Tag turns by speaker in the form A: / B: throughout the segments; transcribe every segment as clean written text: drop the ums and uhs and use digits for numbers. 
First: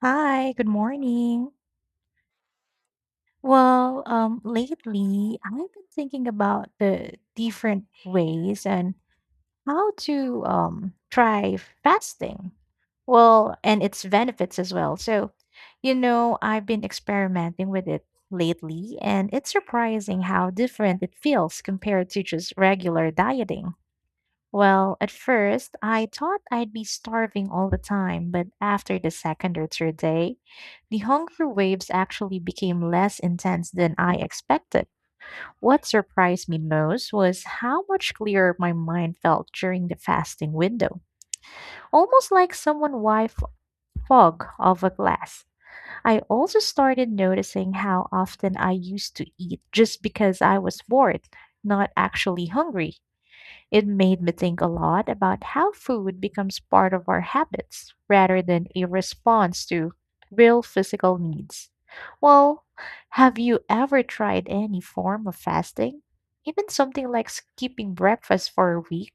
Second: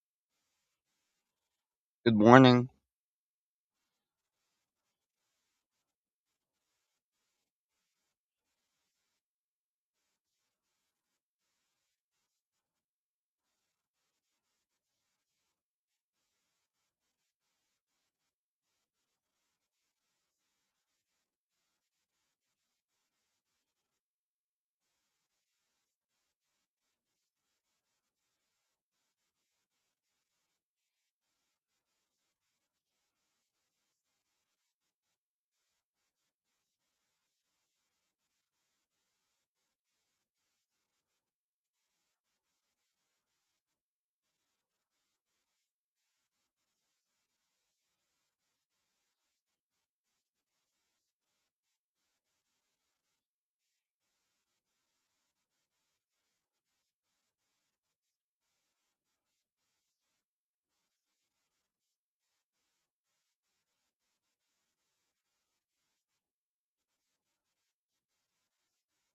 A: Hi, good morning.
B: Good morning.
A: Well, lately I've been thinking about the different ways and how to try fasting. Well, and its benefits as well. So, you know, I've been experimenting with it lately, and it's surprising how different it feels compared to just regular dieting. Well, at first, I thought I'd be starving all the time, but after the second or third day, the hunger waves actually became less intense than I expected. What surprised me most was how much clearer my mind felt during the fasting window, almost like someone wiped fog off a glass. I also started noticing how often I used to eat just because I was bored, not actually hungry. It made me think a lot about how food becomes part of our habits rather than a response to real physical needs. Well, have you ever tried any form of fasting? Even something like skipping breakfast for a week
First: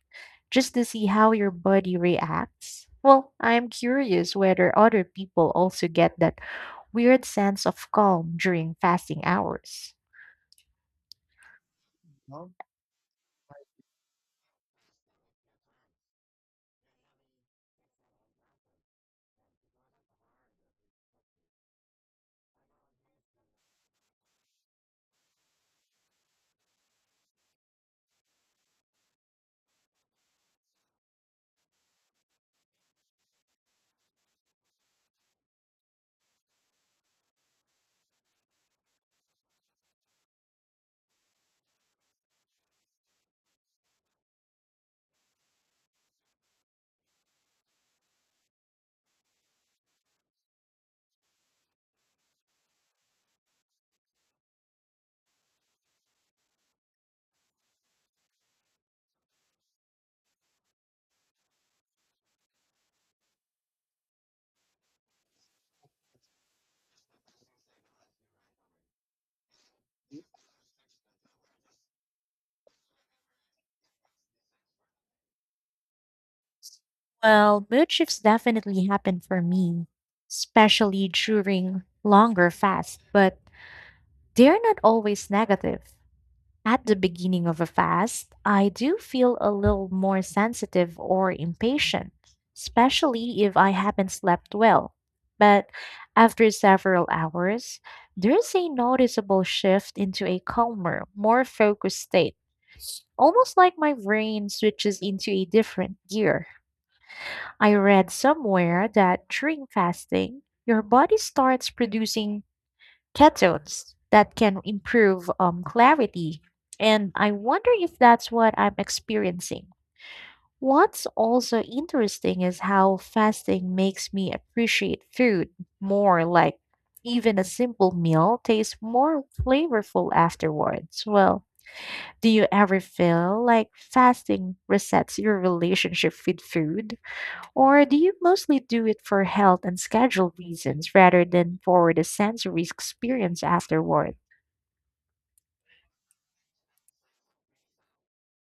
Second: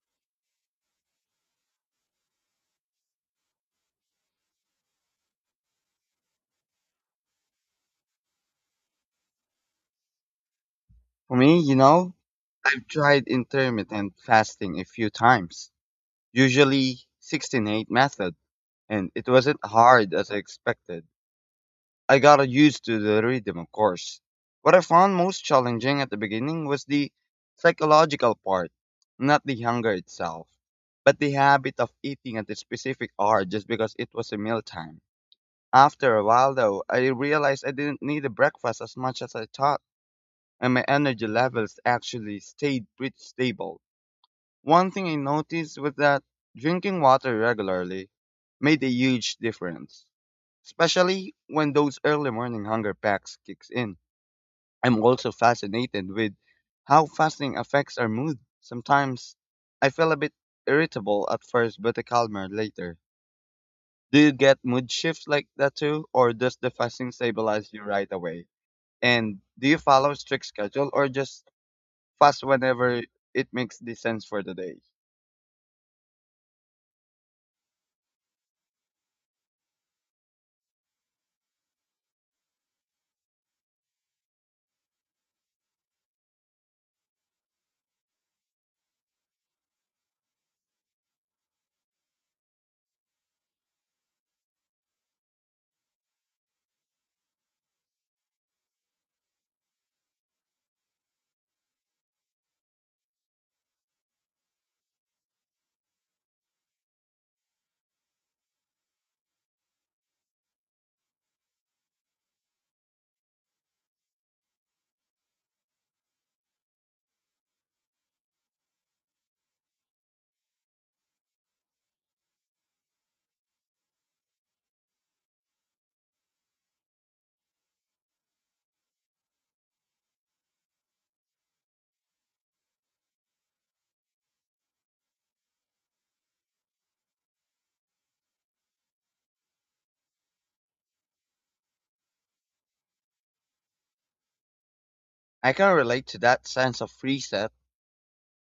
A: just to see how your body reacts? Well, I am curious whether other people also get that weird sense of calm during fasting hours.
B: For me, I've tried intermittent fasting a few times, usually 16:8 method, and it wasn't hard as I expected. I got used to the rhythm, of course. What I found most challenging at the beginning was the psychological part, not the hunger itself, but the habit of eating at a specific hour just because it was a mealtime. After a while, though, I realized I didn't need a breakfast as much as I thought. And my energy levels actually stayed pretty stable. One thing I noticed was that drinking water regularly made a huge difference, especially when those early morning hunger packs kicks in. I'm also fascinated with how fasting affects our mood. Sometimes I feel a bit irritable at first but a calmer later. Do you get mood shifts like that too or does the fasting stabilize you right away? And do you follow a strict schedule or just fast whenever it makes the sense for the day.
A: Well, mood shifts definitely happen for me, especially during longer fasts, but they're not always negative. At the beginning of a fast, I do feel a little more sensitive or impatient, especially if I haven't slept well. But after several hours, there's a noticeable shift into a calmer, more focused state, almost like my brain switches into a different gear. I read somewhere that during fasting, your body starts producing ketones that can improve clarity. And I wonder if that's what I'm experiencing. What's also interesting is how fasting makes me appreciate food more, like even a simple meal tastes more flavorful afterwards. Well, do you ever feel like fasting resets your relationship with food? Or do you mostly do it for health and schedule reasons rather than for the sensory experience afterward?
B: I can relate to that sense of reset.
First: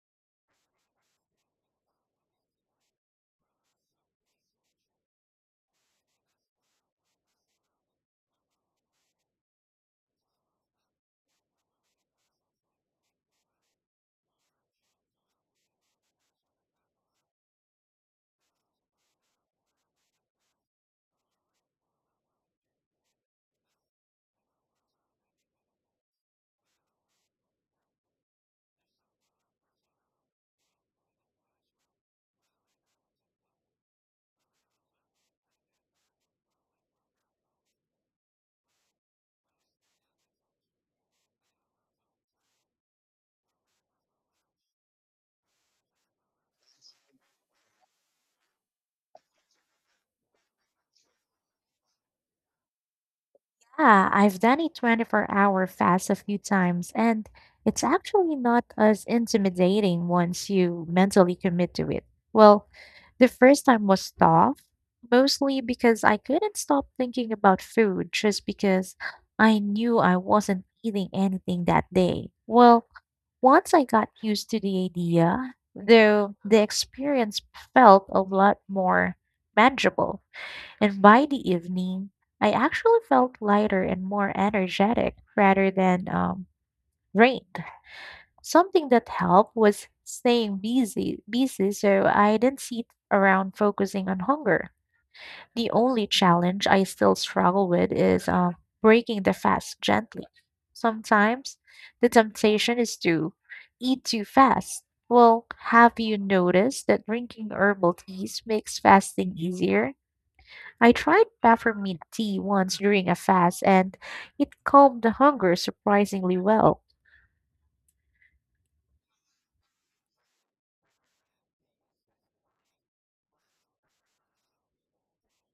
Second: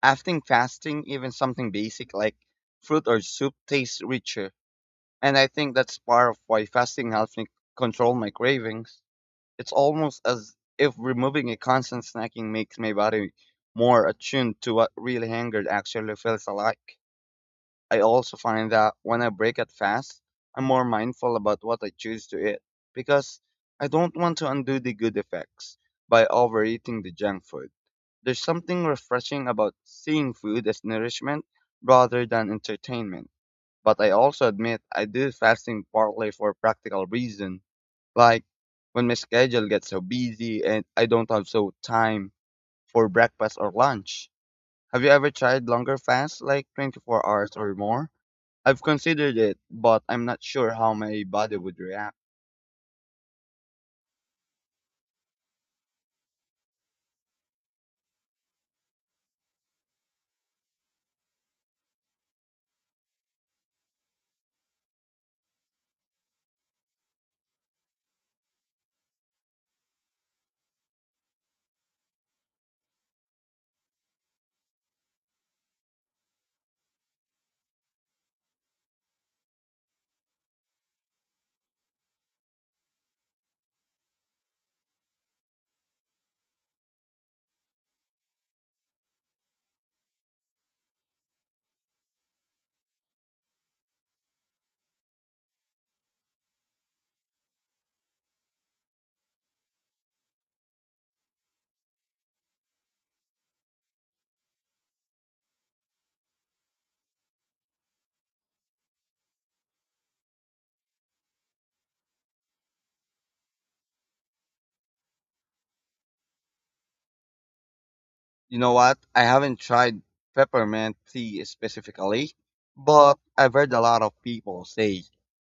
B: After fasting, even something basic like fruit or soup tastes richer. And I think that's part of why fasting helps me control my cravings. It's almost as if removing a constant snacking makes my body more attuned to what really hunger actually feels like. I also find that when I break it fast, I'm more mindful about what I choose to eat because I don't want to undo the good effects by overeating the junk food. There's something refreshing about seeing food as nourishment rather than entertainment. But I also admit I do fasting partly for practical reason, like when my schedule gets so busy and I don't have so time for breakfast or lunch. Have you ever tried longer fasts like 24 hours or more? I've considered it, but I'm not sure how my body would react.
A: Ah, I've done a 24-hour hour fast a few times, and it's actually not as intimidating once you mentally commit to it. Well, the first time was tough, mostly because I couldn't stop thinking about food just because I knew I wasn't eating anything that day. Well, once I got used to the idea, though, the experience felt a lot more manageable, and by the evening, I actually felt lighter and more energetic rather than drained. Something that helped was staying busy, busy, so I didn't sit around focusing on hunger. The only challenge I still struggle with is breaking the fast gently. Sometimes the temptation is to eat too fast. Well, have you noticed that drinking herbal teas makes fasting easier? I tried peppermint tea once during a fast and it calmed the hunger surprisingly well.
B: You know what? I haven't tried peppermint tea specifically, but I've heard a lot of people say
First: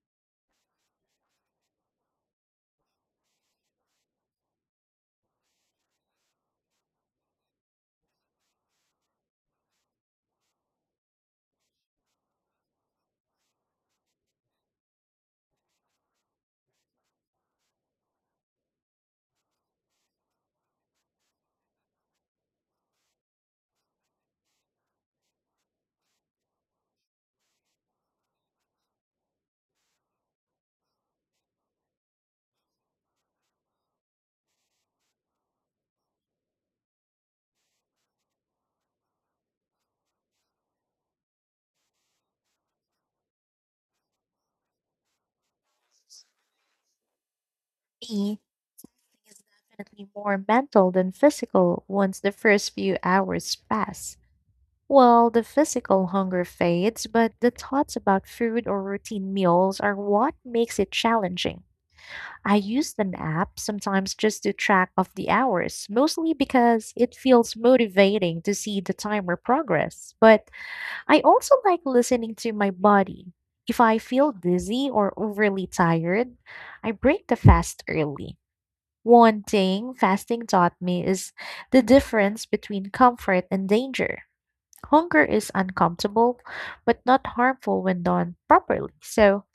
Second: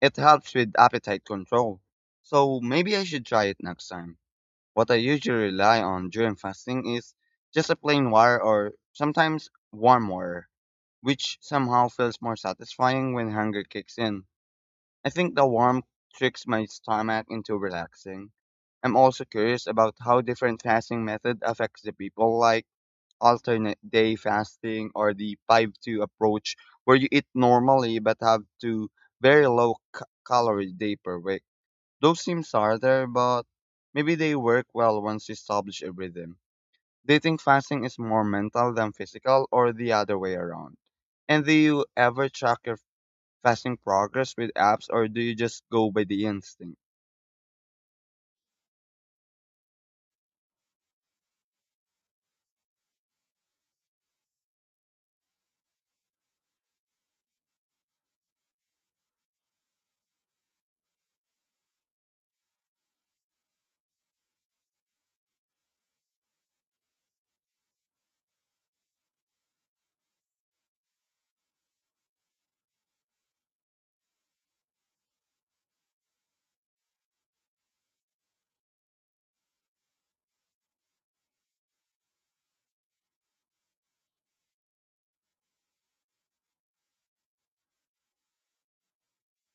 B: it helps with appetite control. So maybe I should try it next time. What I usually rely on during fasting is just a plain water or sometimes warm water, which somehow feels more satisfying when hunger kicks in. I think the warmth tricks my stomach into relaxing. I'm also curious about how different fasting method affects the people, like alternate day fasting or the 5-2 approach, where you eat normally but have two very low calorie day per week. Those seems harder, but maybe they work well once you establish a rhythm. Do you think fasting is more mental than physical, or the other way around? And do you ever track your fasting progress with apps or do you just go by the instinct?
A: Me is definitely more mental than physical once the first few hours pass. Well, the physical hunger fades, but the thoughts about food or routine meals are what makes it challenging. I use an app sometimes just to track off the hours, mostly because it feels motivating to see the timer progress. But I also like listening to my body. If I feel dizzy or overly tired, I break the fast early. One thing fasting taught me is the difference between comfort and danger. Hunger is uncomfortable, but not harmful when done properly. So,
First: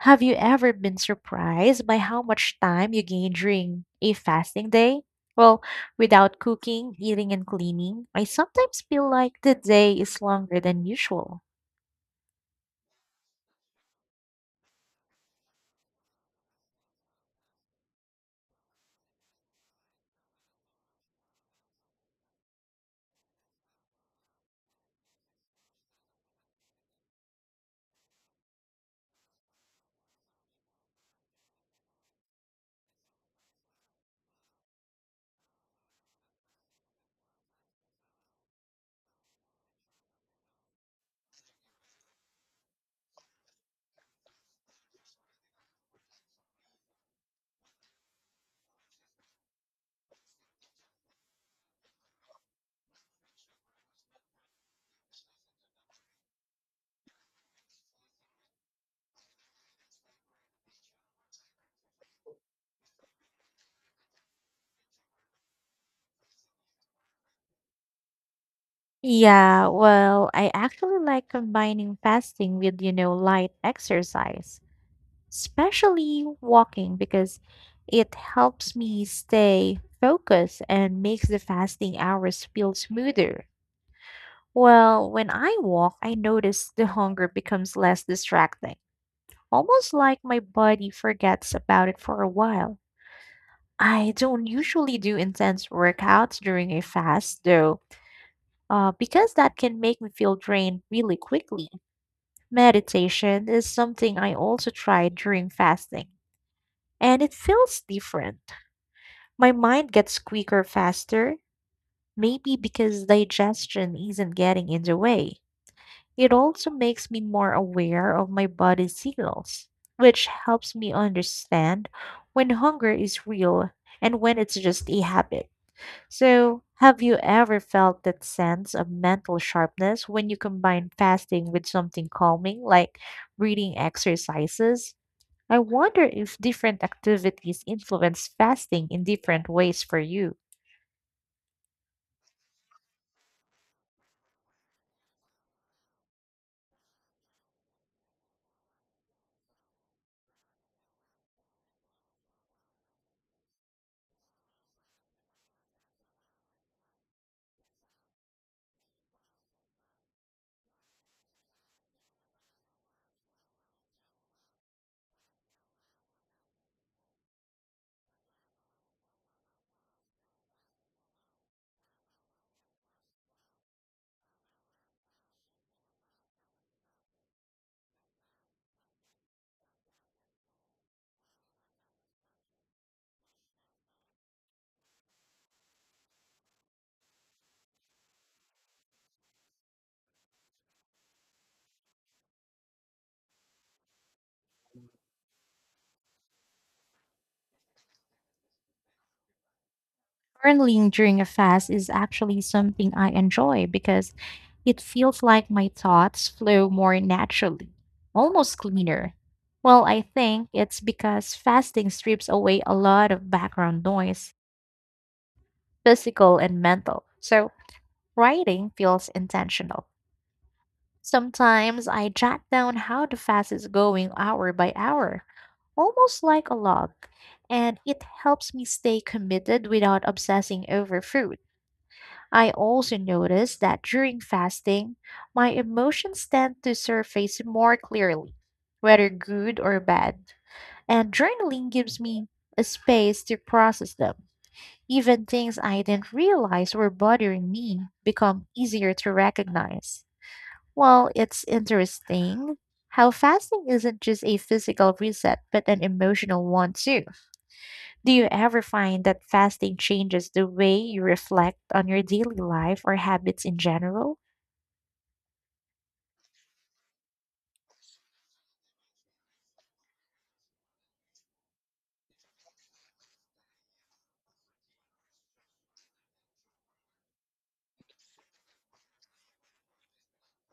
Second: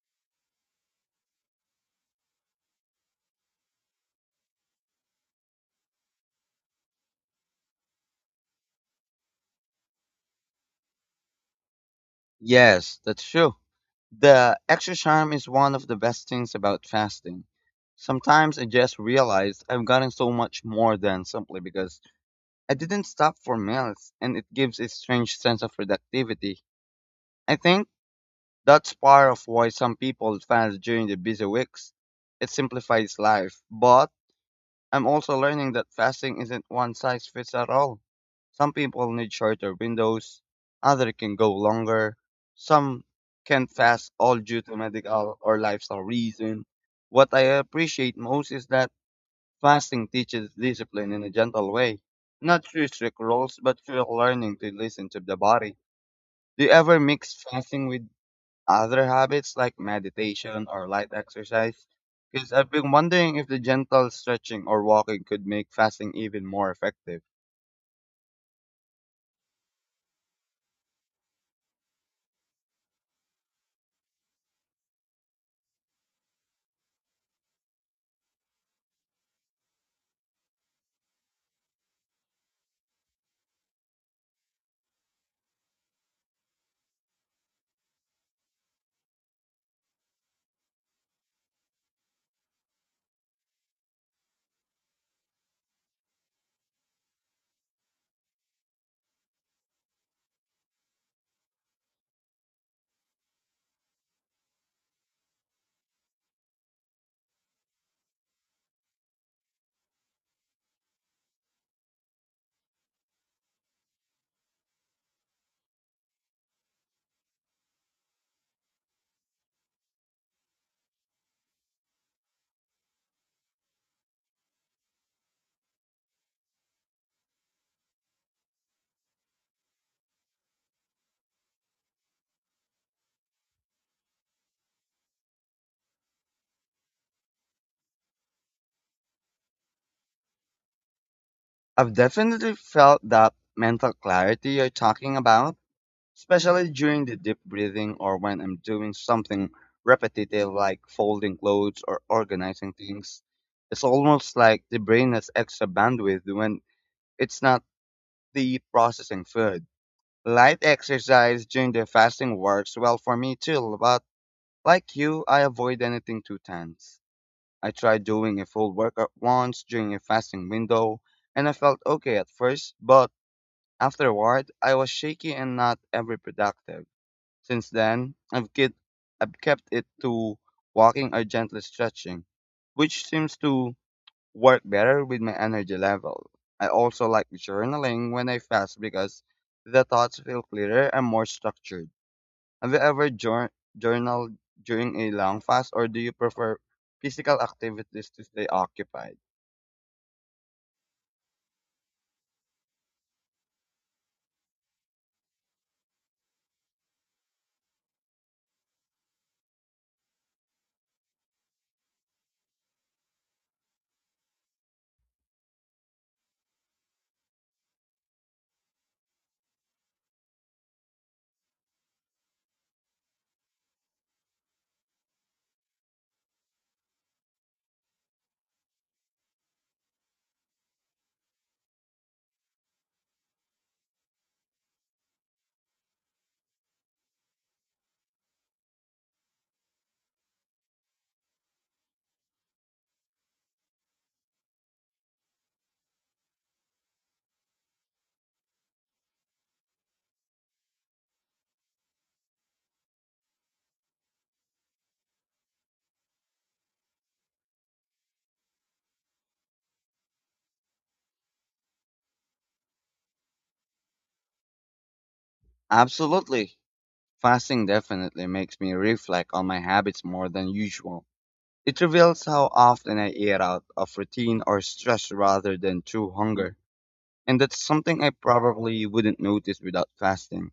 A: have you ever been surprised by how much time you gain during a fasting day? Well, without cooking, eating, and cleaning, I sometimes feel like the day is longer than usual.
B: Yes, that's true. The extra charm is one of the best things about fasting. Sometimes I just realized I've gotten so much more than simply because I didn't stop for meals and it gives a strange sense of productivity. I think that's part of why some people fast during the busy weeks. It simplifies life, but I'm also learning that fasting isn't one size fits at all. Some people need shorter windows, others can go longer, some can fast all due to medical or lifestyle reason. What I appreciate most is that fasting teaches discipline in a gentle way, not through strict rules, but through learning to listen to the body. Do you ever mix fasting with other habits like meditation or light exercise? Because I've been wondering if the gentle stretching or walking could make fasting even more effective.
A: Yeah, well, I actually like combining fasting with, you know, light exercise, especially walking because it helps me stay focused and makes the fasting hours feel smoother. Well, when I walk, I notice the hunger becomes less distracting, almost like my body forgets about it for a while. I don't usually do intense workouts during a fast, though, because that can make me feel drained really quickly. Meditation is something I also try during fasting, and it feels different. My mind gets quicker faster, maybe because digestion isn't getting in the way. It also makes me more aware of my body's signals, which helps me understand when hunger is real and when it's just a habit. So, have you ever felt that sense of mental sharpness when you combine fasting with something calming like breathing exercises? I wonder if different activities influence fasting in different ways for you.
B: I've definitely felt that mental clarity you're talking about, especially during the deep breathing or when I'm doing something repetitive like folding clothes or organizing things. It's almost like the brain has extra bandwidth when it's not the processing food. Light exercise during the fasting works well for me too, but like you, I avoid anything too tense. I tried doing a full workout once during a fasting window, and I felt okay at first, but afterward, I was shaky and not ever productive. Since then, I've kept it to walking or gently stretching, which seems to work better with my energy level. I also like journaling when I fast because the thoughts feel clearer and more structured. Have you ever journaled during a long fast, or do you prefer physical activities to stay occupied?
A: Journaling during a fast is actually something I enjoy because it feels like my thoughts flow more naturally, almost cleaner. Well, I think it's because fasting strips away a lot of background noise, physical and mental. So writing feels intentional. Sometimes I jot down how the fast is going hour by hour, almost like a log, and it helps me stay committed without obsessing over food. I also noticed that during fasting, my emotions tend to surface more clearly, whether good or bad. And journaling gives me a space to process them. Even things I didn't realize were bothering me become easier to recognize. Well, it's interesting how fasting isn't just a physical reset, but an emotional one too. Do you ever find that fasting changes the way you reflect on your daily life or habits in general?
B: Absolutely. Fasting definitely makes me reflect on my habits more than usual. It reveals how often I eat out of routine or stress rather than true hunger. And that's something I probably wouldn't notice without fasting.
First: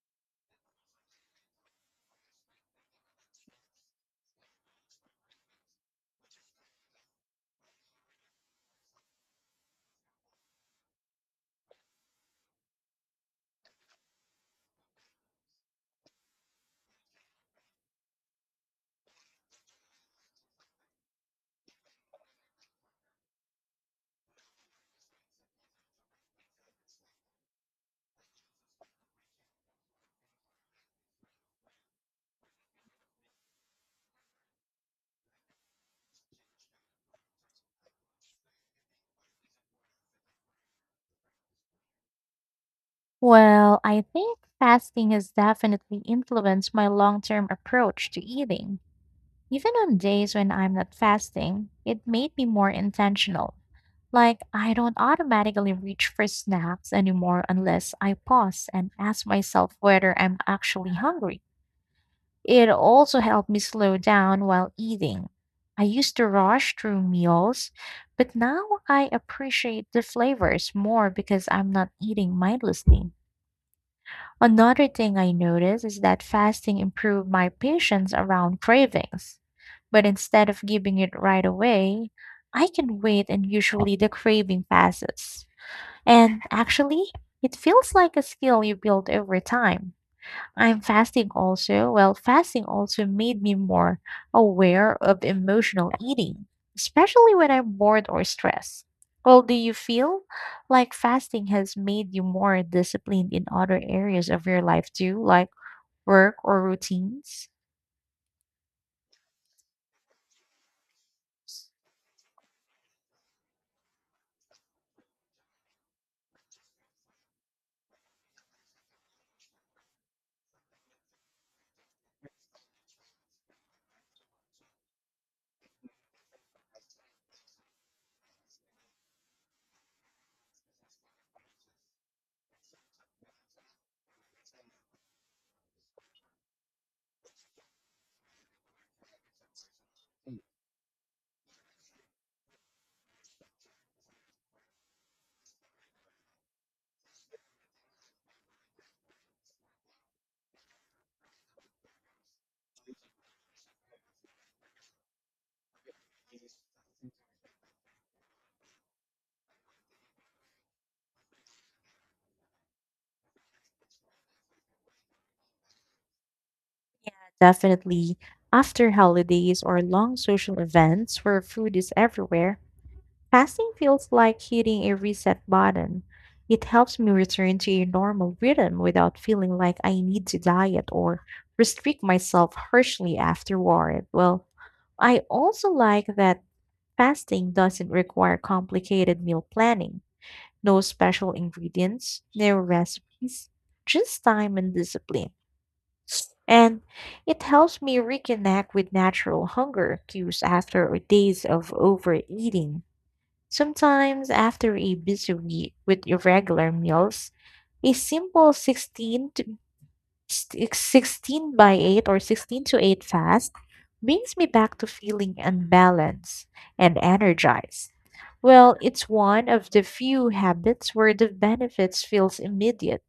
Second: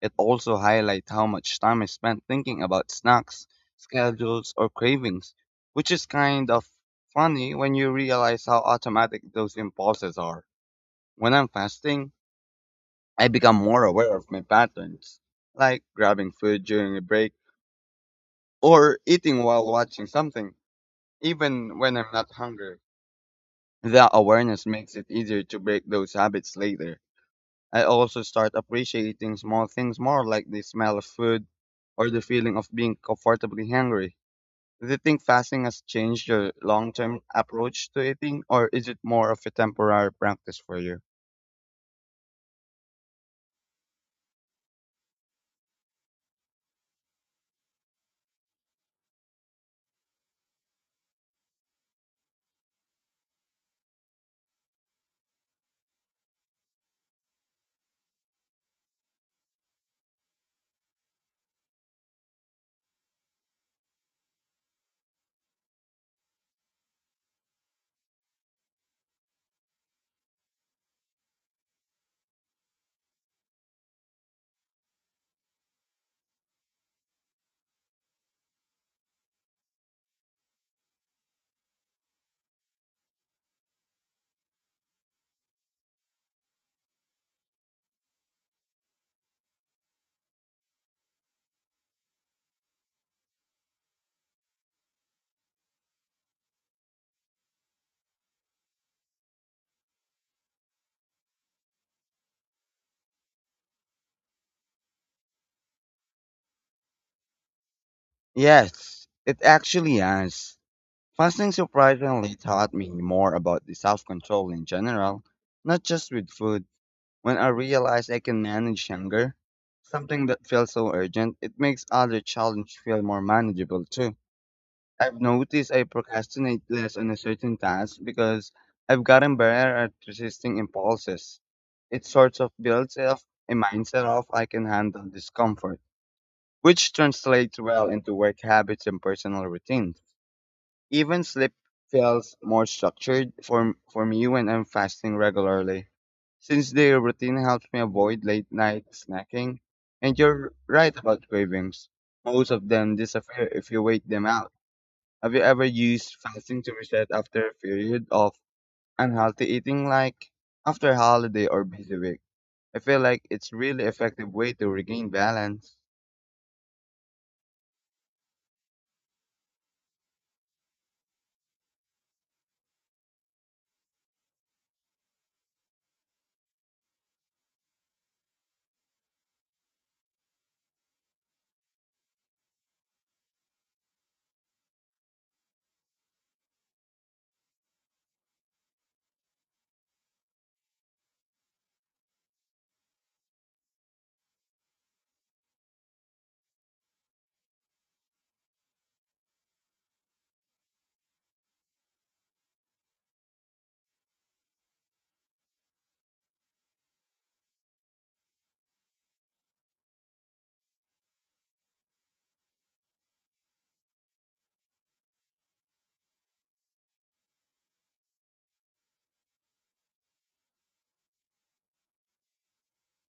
B: It also highlights how much time I spent thinking about snacks, schedules, or cravings, which is kind of funny when you realize how automatic those impulses are. When I'm fasting, I become more aware of my patterns, like grabbing food during a break or eating while watching something, even when I'm not hungry. That awareness makes it easier to break those habits later. I also start appreciating small things more like the smell of food or the feeling of being comfortably hungry. Do you think fasting has changed your long term approach to eating, or is it more of a temporary practice for you?
A: Well, I think fasting has definitely influenced my long term approach to eating. Even on days when I'm not fasting, it made me more intentional. Like, I don't automatically reach for snacks anymore unless I pause and ask myself whether I'm actually hungry. It also helped me slow down while eating. I used to rush through meals, but now I appreciate the flavors more because I'm not eating mindlessly. Another thing I noticed is that fasting improved my patience around cravings. But instead of giving it right away, I can wait and usually the craving passes. And actually, it feels like a skill you build over time. I'm fasting also. Well, fasting also made me more aware of emotional eating, especially when I'm bored or stressed. Well, do you feel like fasting has made you more disciplined in other areas of your life too, like work or routines?
B: Yes, it actually has. Fasting surprisingly taught me more about the self control in general, not just with food. When I realized I can manage hunger, something that feels so urgent, it makes other challenges feel more manageable too. I've noticed I procrastinate less on a certain task because I've gotten better at resisting impulses. It sort of builds up a mindset of I can handle discomfort, which translates well into work habits and personal routines. Even sleep feels more structured for me when I'm fasting regularly, since the routine helps me avoid late night snacking. And you're right about cravings. Most of them disappear if you wait them out. Have you ever used fasting to reset after a period of unhealthy eating, like after a holiday or busy week? I feel like it's really effective way to regain balance.
A: Definitely. After holidays or long social events where food is everywhere, fasting feels like hitting a reset button. It helps me return to a normal rhythm without feeling like I need to diet or restrict myself harshly afterward. Well, I also like that fasting doesn't require complicated meal planning, no special ingredients, no recipes, just time and discipline. And it helps me reconnect with natural hunger cues after days of overeating. Sometimes, after a busy week with irregular meals, a simple 16 by 8 or 16 to 8 fast brings me back to feeling unbalanced and energized. Well, it's one of the few habits where the benefits feels immediate.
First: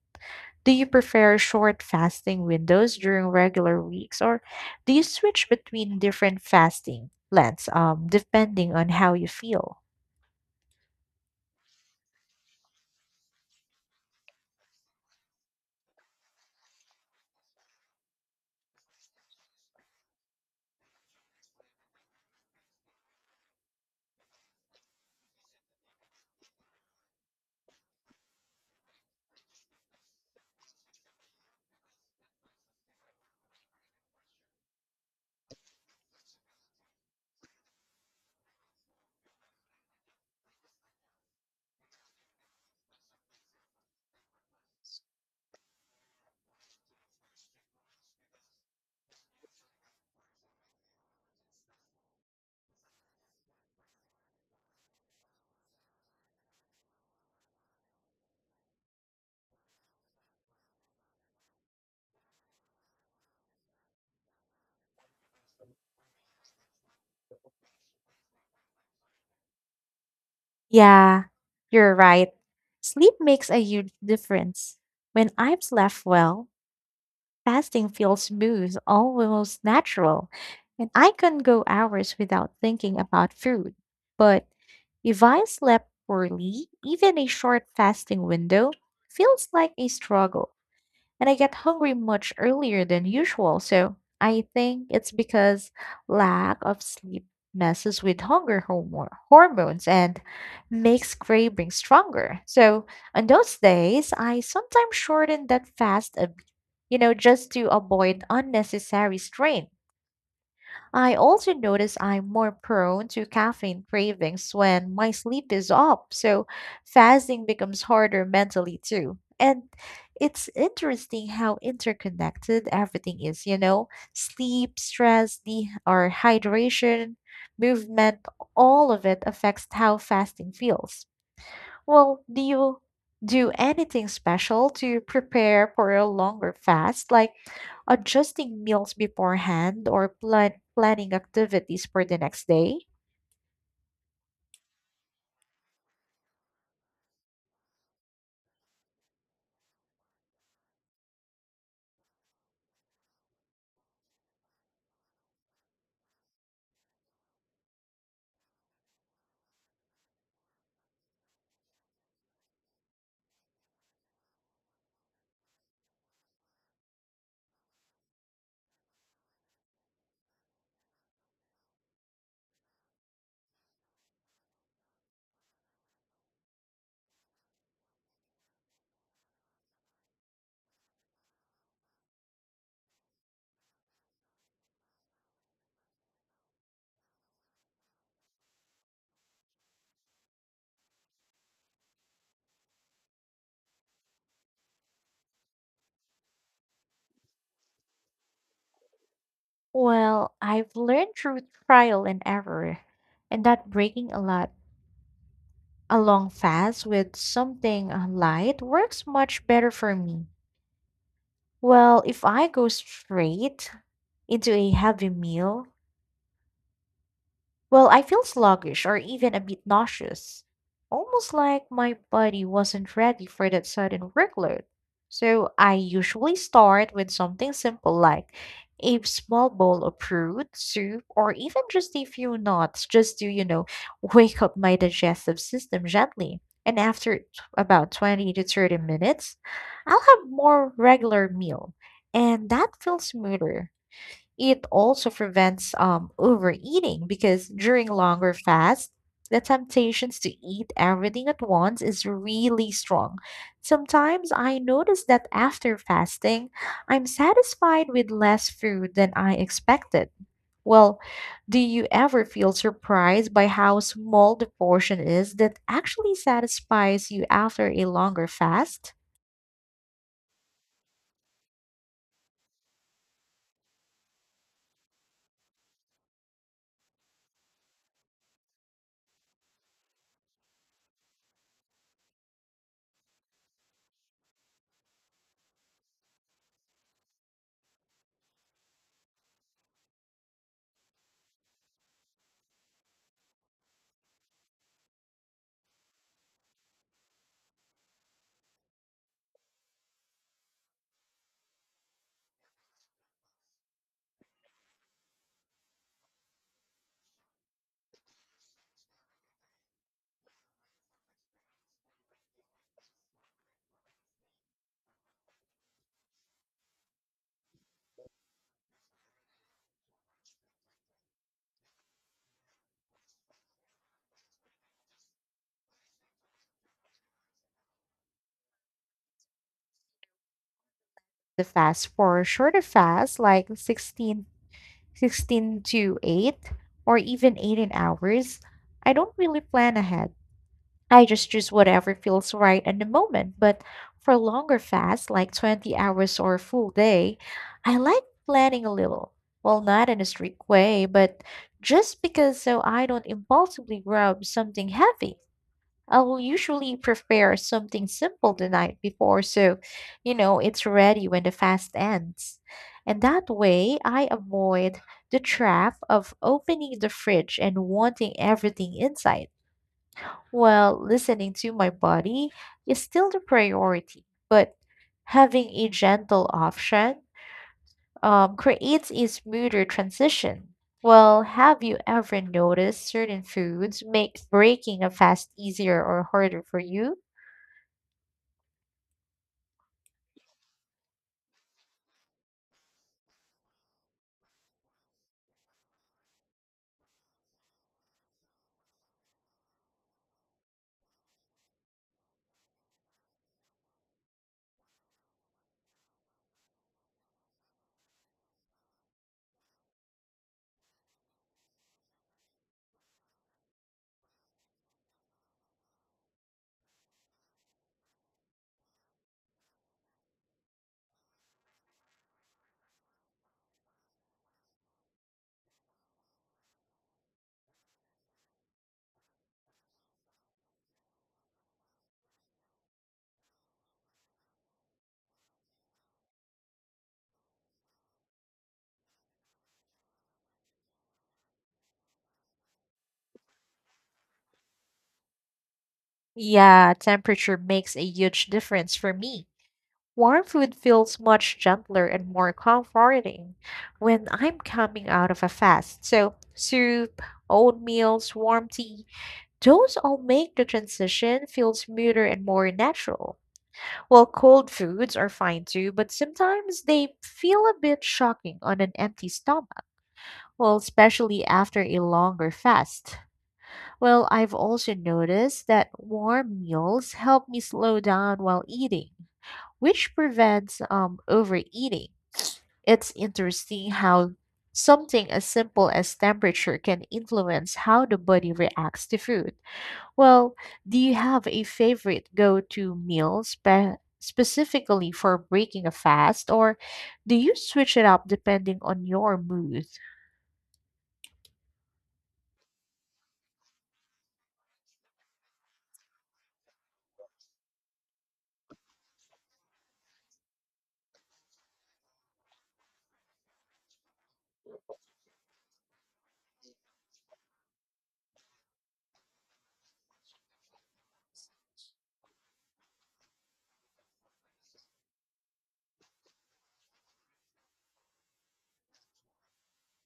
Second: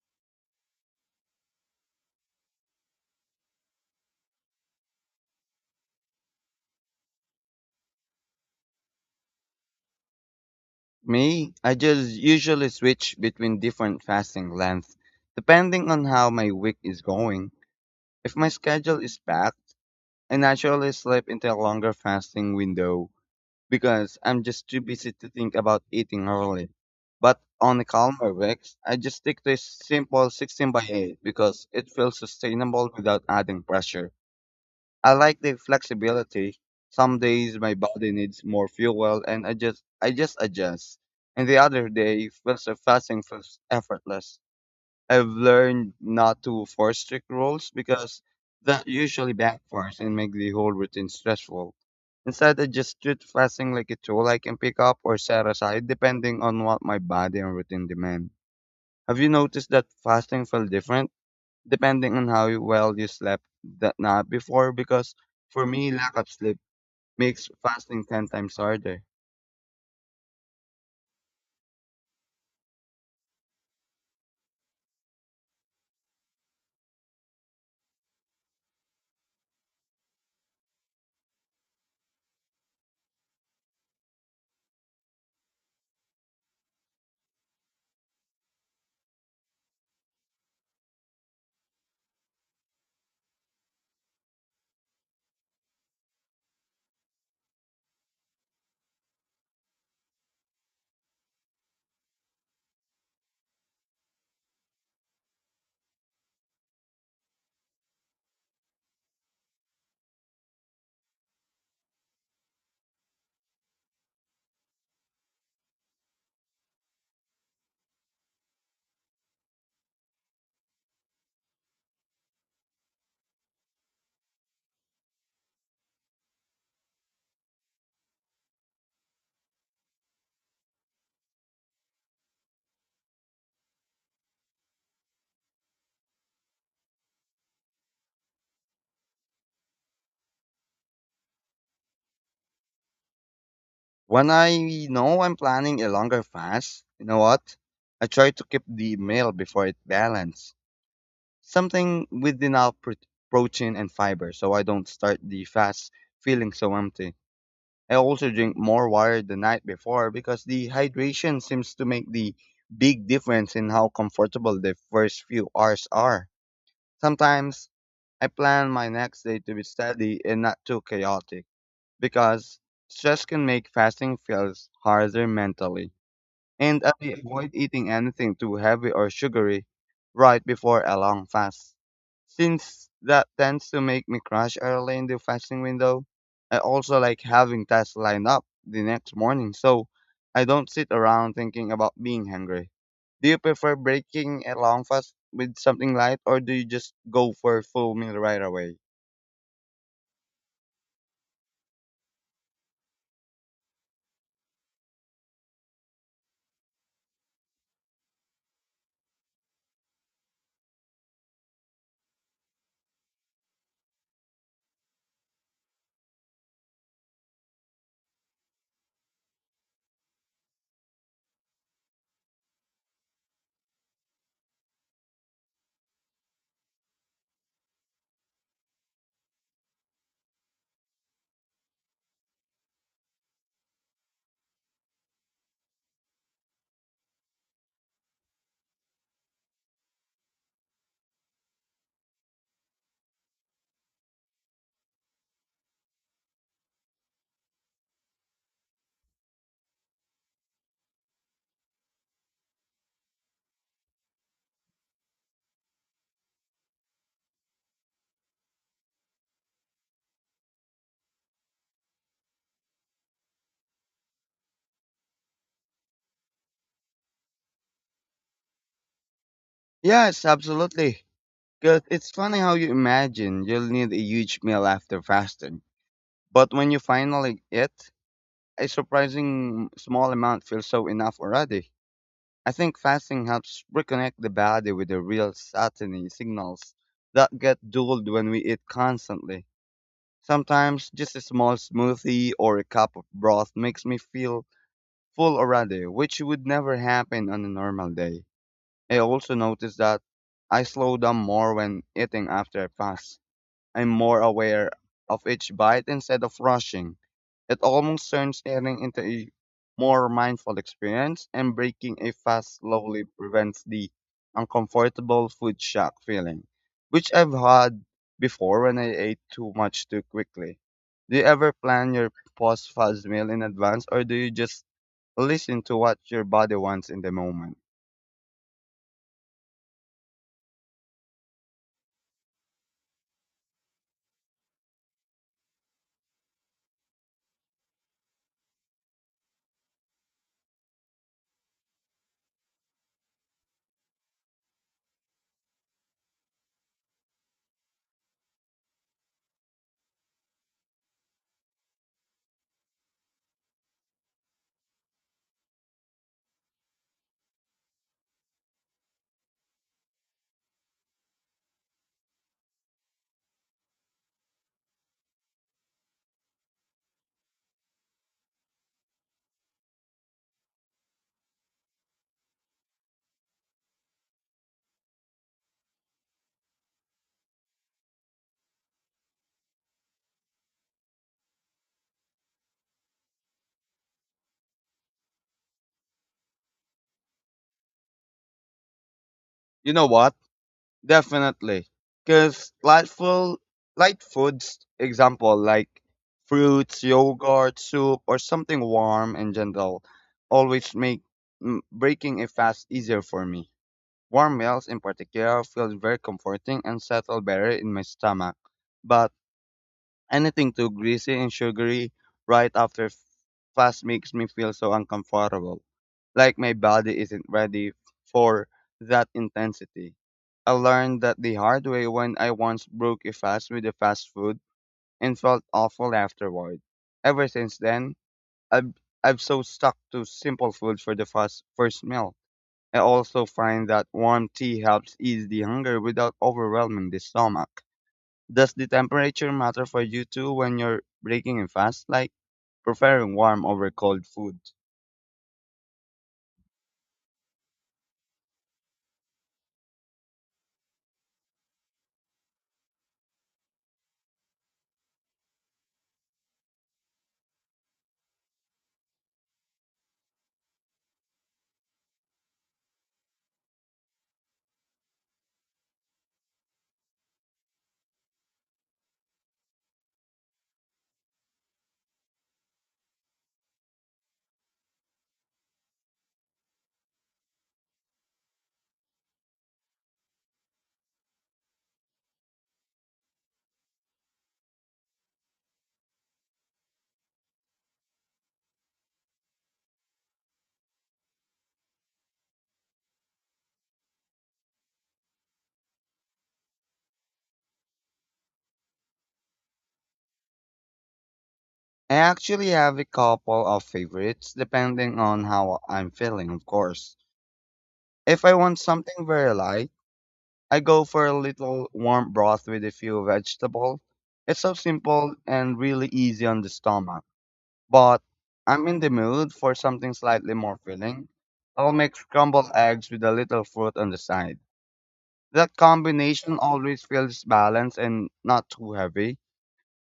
A: Do you prefer short fasting windows during regular weeks or do you switch between different fasting plans depending on how you feel?
B: Me, I just usually switch between different fasting lengths depending on how my week is going. If my schedule is packed, I naturally slip into a longer fasting window because I'm just too busy to think about eating early. But on the calmer weeks, I just stick to a simple 16 by 8 because it feels sustainable without adding pressure. I like the flexibility. Some days my body needs more fuel and I just adjust. And the other day feels the fasting feels effortless. I've learned not to force strict rules because that usually backfires and makes the whole routine stressful. Instead, I just treat fasting like a tool I can pick up or set aside depending on what my body and routine demand. Have you noticed that fasting felt different depending on how well you slept that night before? Because for me, lack of sleep makes fasting 10 times harder.
A: Yeah, you're right. Sleep makes a huge difference. When I've slept well, fasting feels smooth, almost natural, and I can go hours without thinking about food. But if I slept poorly, even a short fasting window feels like a struggle and I get hungry much earlier than usual. So I think it's because lack of sleep messes with hunger hormones and makes craving stronger. So on those days, I sometimes shorten that fast a bit, you know, just to avoid unnecessary strain. I also notice I'm more prone to caffeine cravings when my sleep is up, so fasting becomes harder mentally too. And it's interesting how interconnected everything is, you know? Sleep, stress, the or hydration, movement, all of it affects how fasting feels. Well, do you do anything special to prepare for a longer fast, like adjusting meals beforehand or planning activities for the next day?
B: When I know I'm planning a longer fast, you know what? I try to keep the meal before it balance something with enough protein and fiber so I don't start the fast feeling so empty. I also drink more water the night before because the hydration seems to make the big difference in how comfortable the first few hours are. Sometimes I plan my next day to be steady and not too chaotic because stress can make fasting feels harder mentally and I avoid eating anything too heavy or sugary right before a long fast. Since that tends to make me crash early in the fasting window, I also like having tasks lined up the next morning so I don't sit around thinking about being hungry. Do you prefer breaking a long fast with something light or do you just go for a full meal right away?
A: Well, I've learned through trial and error, and that breaking a long fast with something light works much better for me. Well, if I go straight into a heavy meal, well, I feel sluggish or even a bit nauseous, almost like my body wasn't ready for that sudden workload. So I usually start with something simple like a small bowl of fruit, soup, or even just a few nuts just to, you know, wake up my digestive system gently. And after about 20 to 30 minutes, I'll have more regular meal, and that feels smoother. It also prevents overeating because during longer fasts, the temptations to eat everything at once is really strong. Sometimes I notice that after fasting, I'm satisfied with less food than I expected. Well, do you ever feel surprised by how small the portion is that actually satisfies you after a longer fast?
B: Yes, absolutely. Because it's funny how you imagine you'll need a huge meal after fasting. But when you finally eat, a surprising small amount feels so enough already. I think fasting helps reconnect the body with the real satiety signals that get dulled when we eat constantly. Sometimes just a small smoothie or a cup of broth makes me feel full already, which would never happen on a normal day. I also notice that I slow down more when eating after I fast. I'm more aware of each bite instead of rushing. It almost turns eating into a more mindful experience, and breaking a fast slowly prevents the uncomfortable food shock feeling, which I've had before when I ate too much too quickly. Do you ever plan your post fast meal in advance, or do you just listen to what your body wants in the moment?
A: The fast for a shorter fast, like 16 to 8 or even 18 hours, I don't really plan ahead. I just choose whatever feels right in the moment. But for longer fasts, like 20 hours or a full day, I like planning a little. Well, not in a strict way, but just because so I don't impulsively grab something heavy. I'll usually prepare something simple the night before so, it's ready when the fast ends. And that way, I avoid the trap of opening the fridge and wanting everything inside. While listening to my body is still the priority, but having a gentle option creates a smoother transition. Well, have you ever noticed certain foods make breaking a fast easier or harder for you?
B: You know what? Definitely. Because lightful, light foods, example like fruits, yogurt, soup, or something warm and gentle, always make breaking a fast easier for me. Warm meals in particular feel very comforting and settle better in my stomach. But anything too greasy and sugary right after fast makes me feel so uncomfortable, like my body isn't ready for that intensity. I learned that the hard way when I once broke a fast with a fast food and felt awful afterward. Ever since then, I've I've so stuck to simple food for the first meal. I also find that warm tea helps ease the hunger without overwhelming the stomach. Does the temperature matter for you too when you're breaking a fast, like preferring warm over cold food?
A: Yeah, temperature makes a huge difference for me. Warm food feels much gentler and more comforting when I'm coming out of a fast. So, soup, oatmeals, warm tea, those all make the transition feel smoother and more natural. Well, cold foods are fine too, but sometimes they feel a bit shocking on an empty stomach. Well, especially after a longer fast. Well, I've also noticed that warm meals help me slow down while eating, which prevents overeating. It's interesting how something as simple as temperature can influence how the body reacts to food. Well, do you have a favorite go to meal specifically for breaking a fast, or do you switch it up depending on your mood?
B: I actually have a couple of favorites depending on how I'm feeling, of course. If I want something very light, I go for a little warm broth with a few vegetables. It's so simple and really easy on the stomach. But I'm in the mood for something slightly more filling. I'll make scrambled eggs with a little fruit on the side. That combination always feels balanced and not too heavy.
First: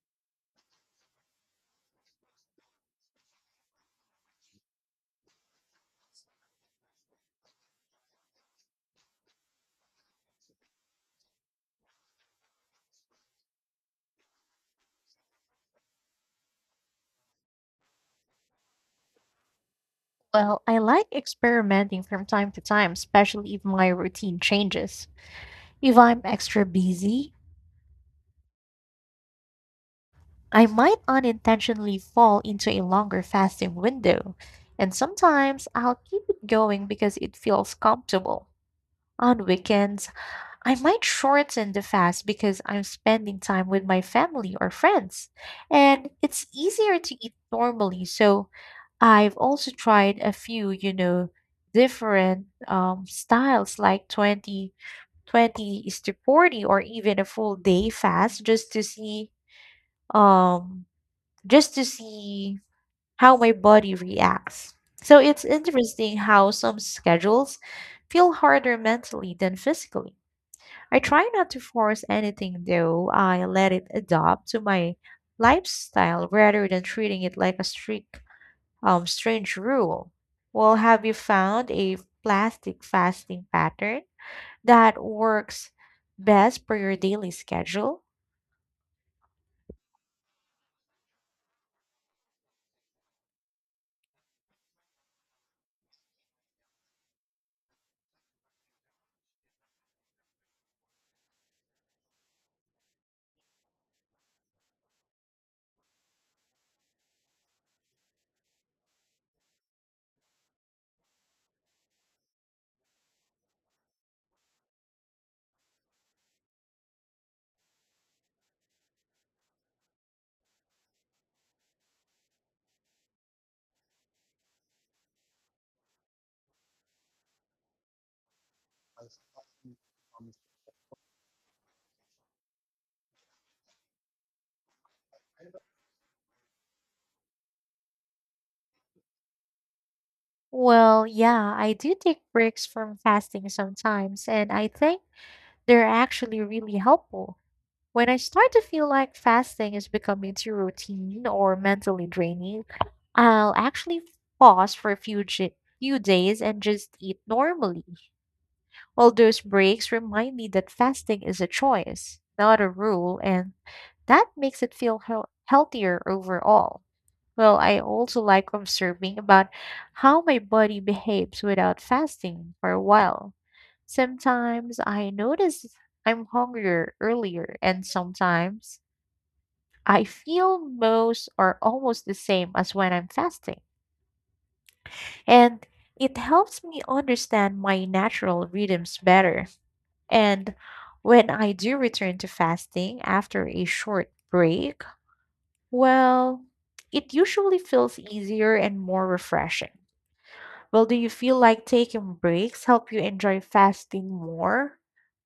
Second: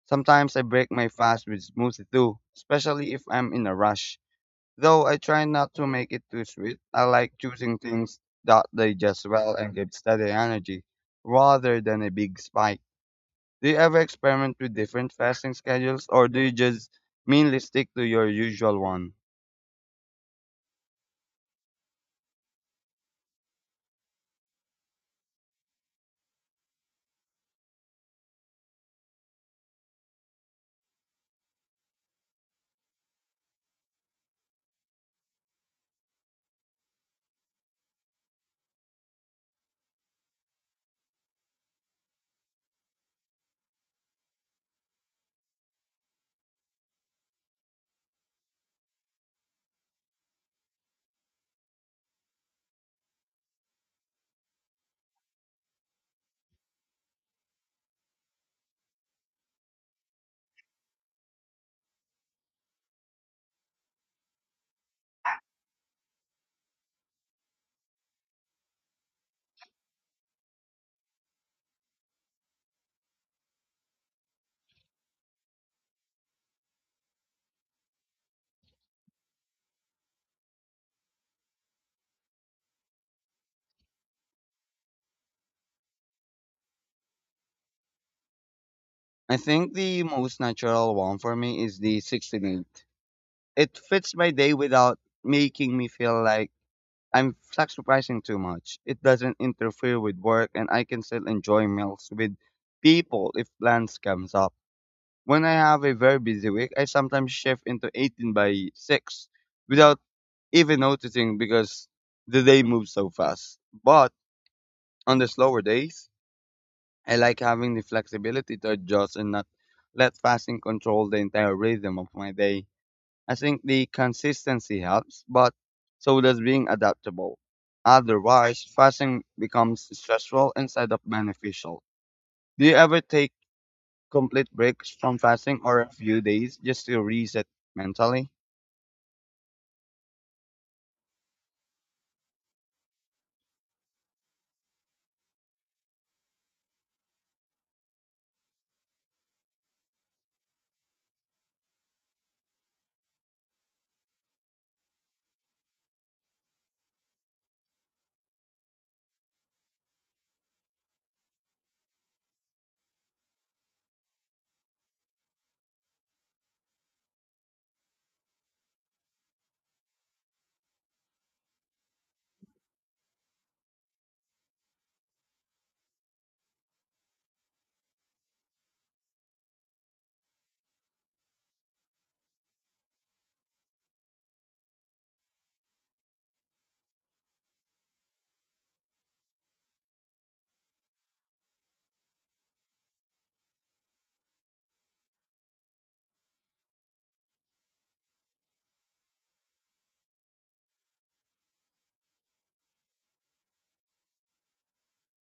B: Sometimes I break my fast with smoothie too, especially if I'm in a rush. Though I try not to make it too sweet, I like choosing things that digest well and give steady energy, rather than a big spike. Do you ever experiment with different fasting schedules, or do you just mainly stick to your usual one?
A: Well, I like experimenting from time to time, especially if my routine changes. If I'm extra busy, I might unintentionally fall into a longer fasting window, and sometimes I'll keep it going because it feels comfortable. On weekends, I might shorten the fast because I'm spending time with my family or friends, and it's easier to eat normally, so I've also tried a few, you know, different styles like 20, 20 is to 40 or even a full day fast um just to see how my body reacts. So it's interesting how some schedules feel harder mentally than physically. I try not to force anything though. I let it adapt to my lifestyle rather than treating it like a strict strange rule. Well, have you found a plastic fasting pattern that works best for your daily schedule?
B: I think the most natural one for me is the 16 eight. It fits my day without making me feel like I'm sacrificing too much. It doesn't interfere with work and I can still enjoy meals with people if plans comes up. When I have a very busy week, I sometimes shift into 18 by 6 without even noticing because the day moves so fast. But on the slower days, I like having the flexibility to adjust and not let fasting control the entire rhythm of my day. I think the consistency helps, but so does being adaptable. Otherwise, fasting becomes stressful instead of beneficial. Do you ever take complete breaks from fasting or a few days just to reset mentally?
A: Well, yeah, I do take breaks from fasting sometimes, and I think they're actually really helpful. When I start to feel like fasting is becoming too routine or mentally draining, I'll actually pause for a few, few days and just eat normally. Well, those breaks remind me that fasting is a choice, not a rule, and that makes it feel healthier overall. Well, I also like observing about how my body behaves without fasting for a while. Sometimes I notice I'm hungrier earlier, and sometimes I feel most or almost the same as when I'm fasting. And it helps me understand my natural rhythms better. And when I do return to fasting after a short break, well, it usually feels easier and more refreshing. Well, do you feel like taking breaks help you enjoy fasting more,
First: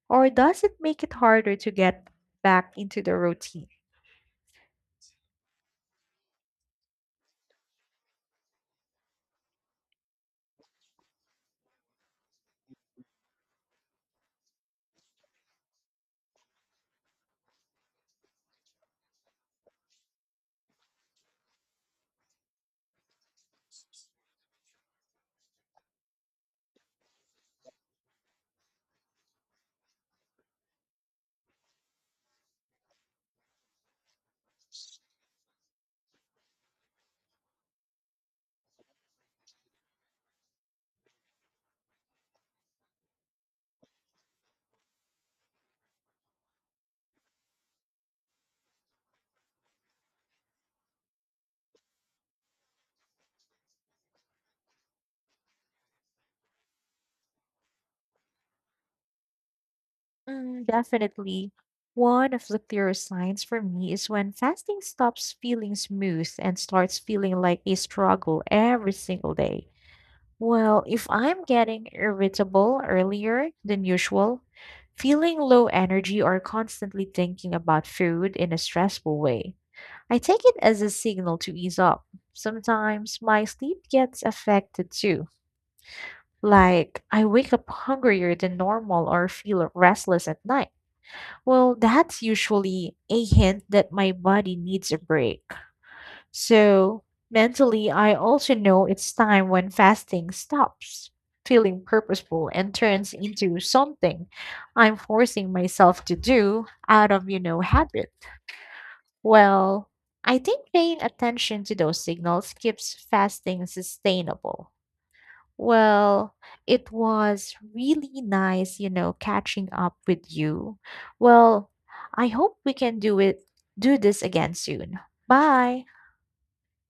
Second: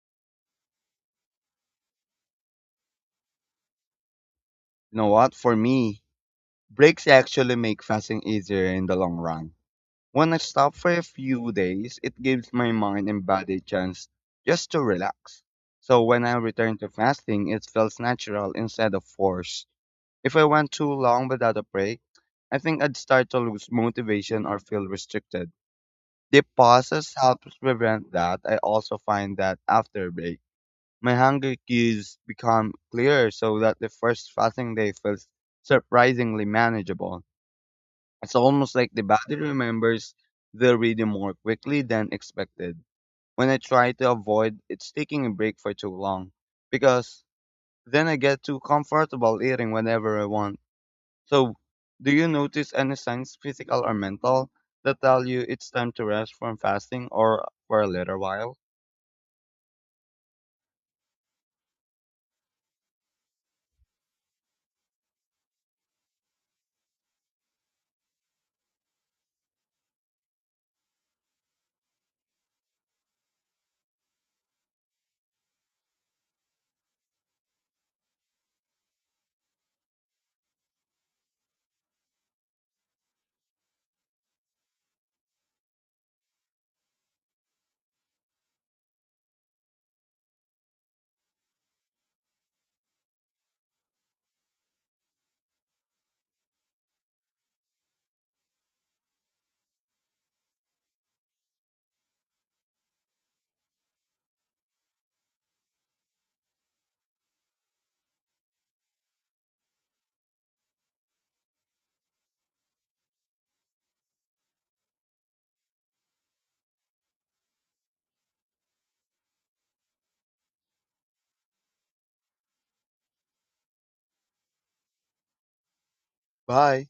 A: or does it make it harder to get back into the routine?
B: You know what? For me, breaks actually make fasting easier in the long run. When I stop for a few days, it gives my mind and body a chance just to relax. So when I return to fasting, it feels natural instead of forced. If I went too long without a break, I think I'd start to lose motivation or feel restricted. Deep pauses helps prevent that. I also find that after a break, my hunger cues become clearer so that the first fasting day feels surprisingly manageable. It's almost like the body remembers the rhythm more quickly than expected. When I try to avoid it's taking a break for too long, because then I get too comfortable eating whenever I want. So, do you notice any signs, physical or mental, that tell you it's time to rest from fasting or for a little while?
A: Mm, definitely. One of the clearer signs for me is when fasting stops feeling smooth and starts feeling like a struggle every single day. Well, if I'm getting irritable earlier than usual, feeling low energy, or constantly thinking about food in a stressful way, I take it as a signal to ease up. Sometimes my sleep gets affected too. Like, I wake up hungrier than normal or feel restless at night. Well, that's usually a hint that my body needs a break. So, mentally, I also know it's time when fasting stops feeling purposeful and turns into something I'm forcing myself to do out of, you know, habit. Well, I think paying attention to those signals keeps fasting sustainable. Well, it was really nice, you know, catching up with you. Well, I hope we can do it do this again soon. Bye.
B: Bye.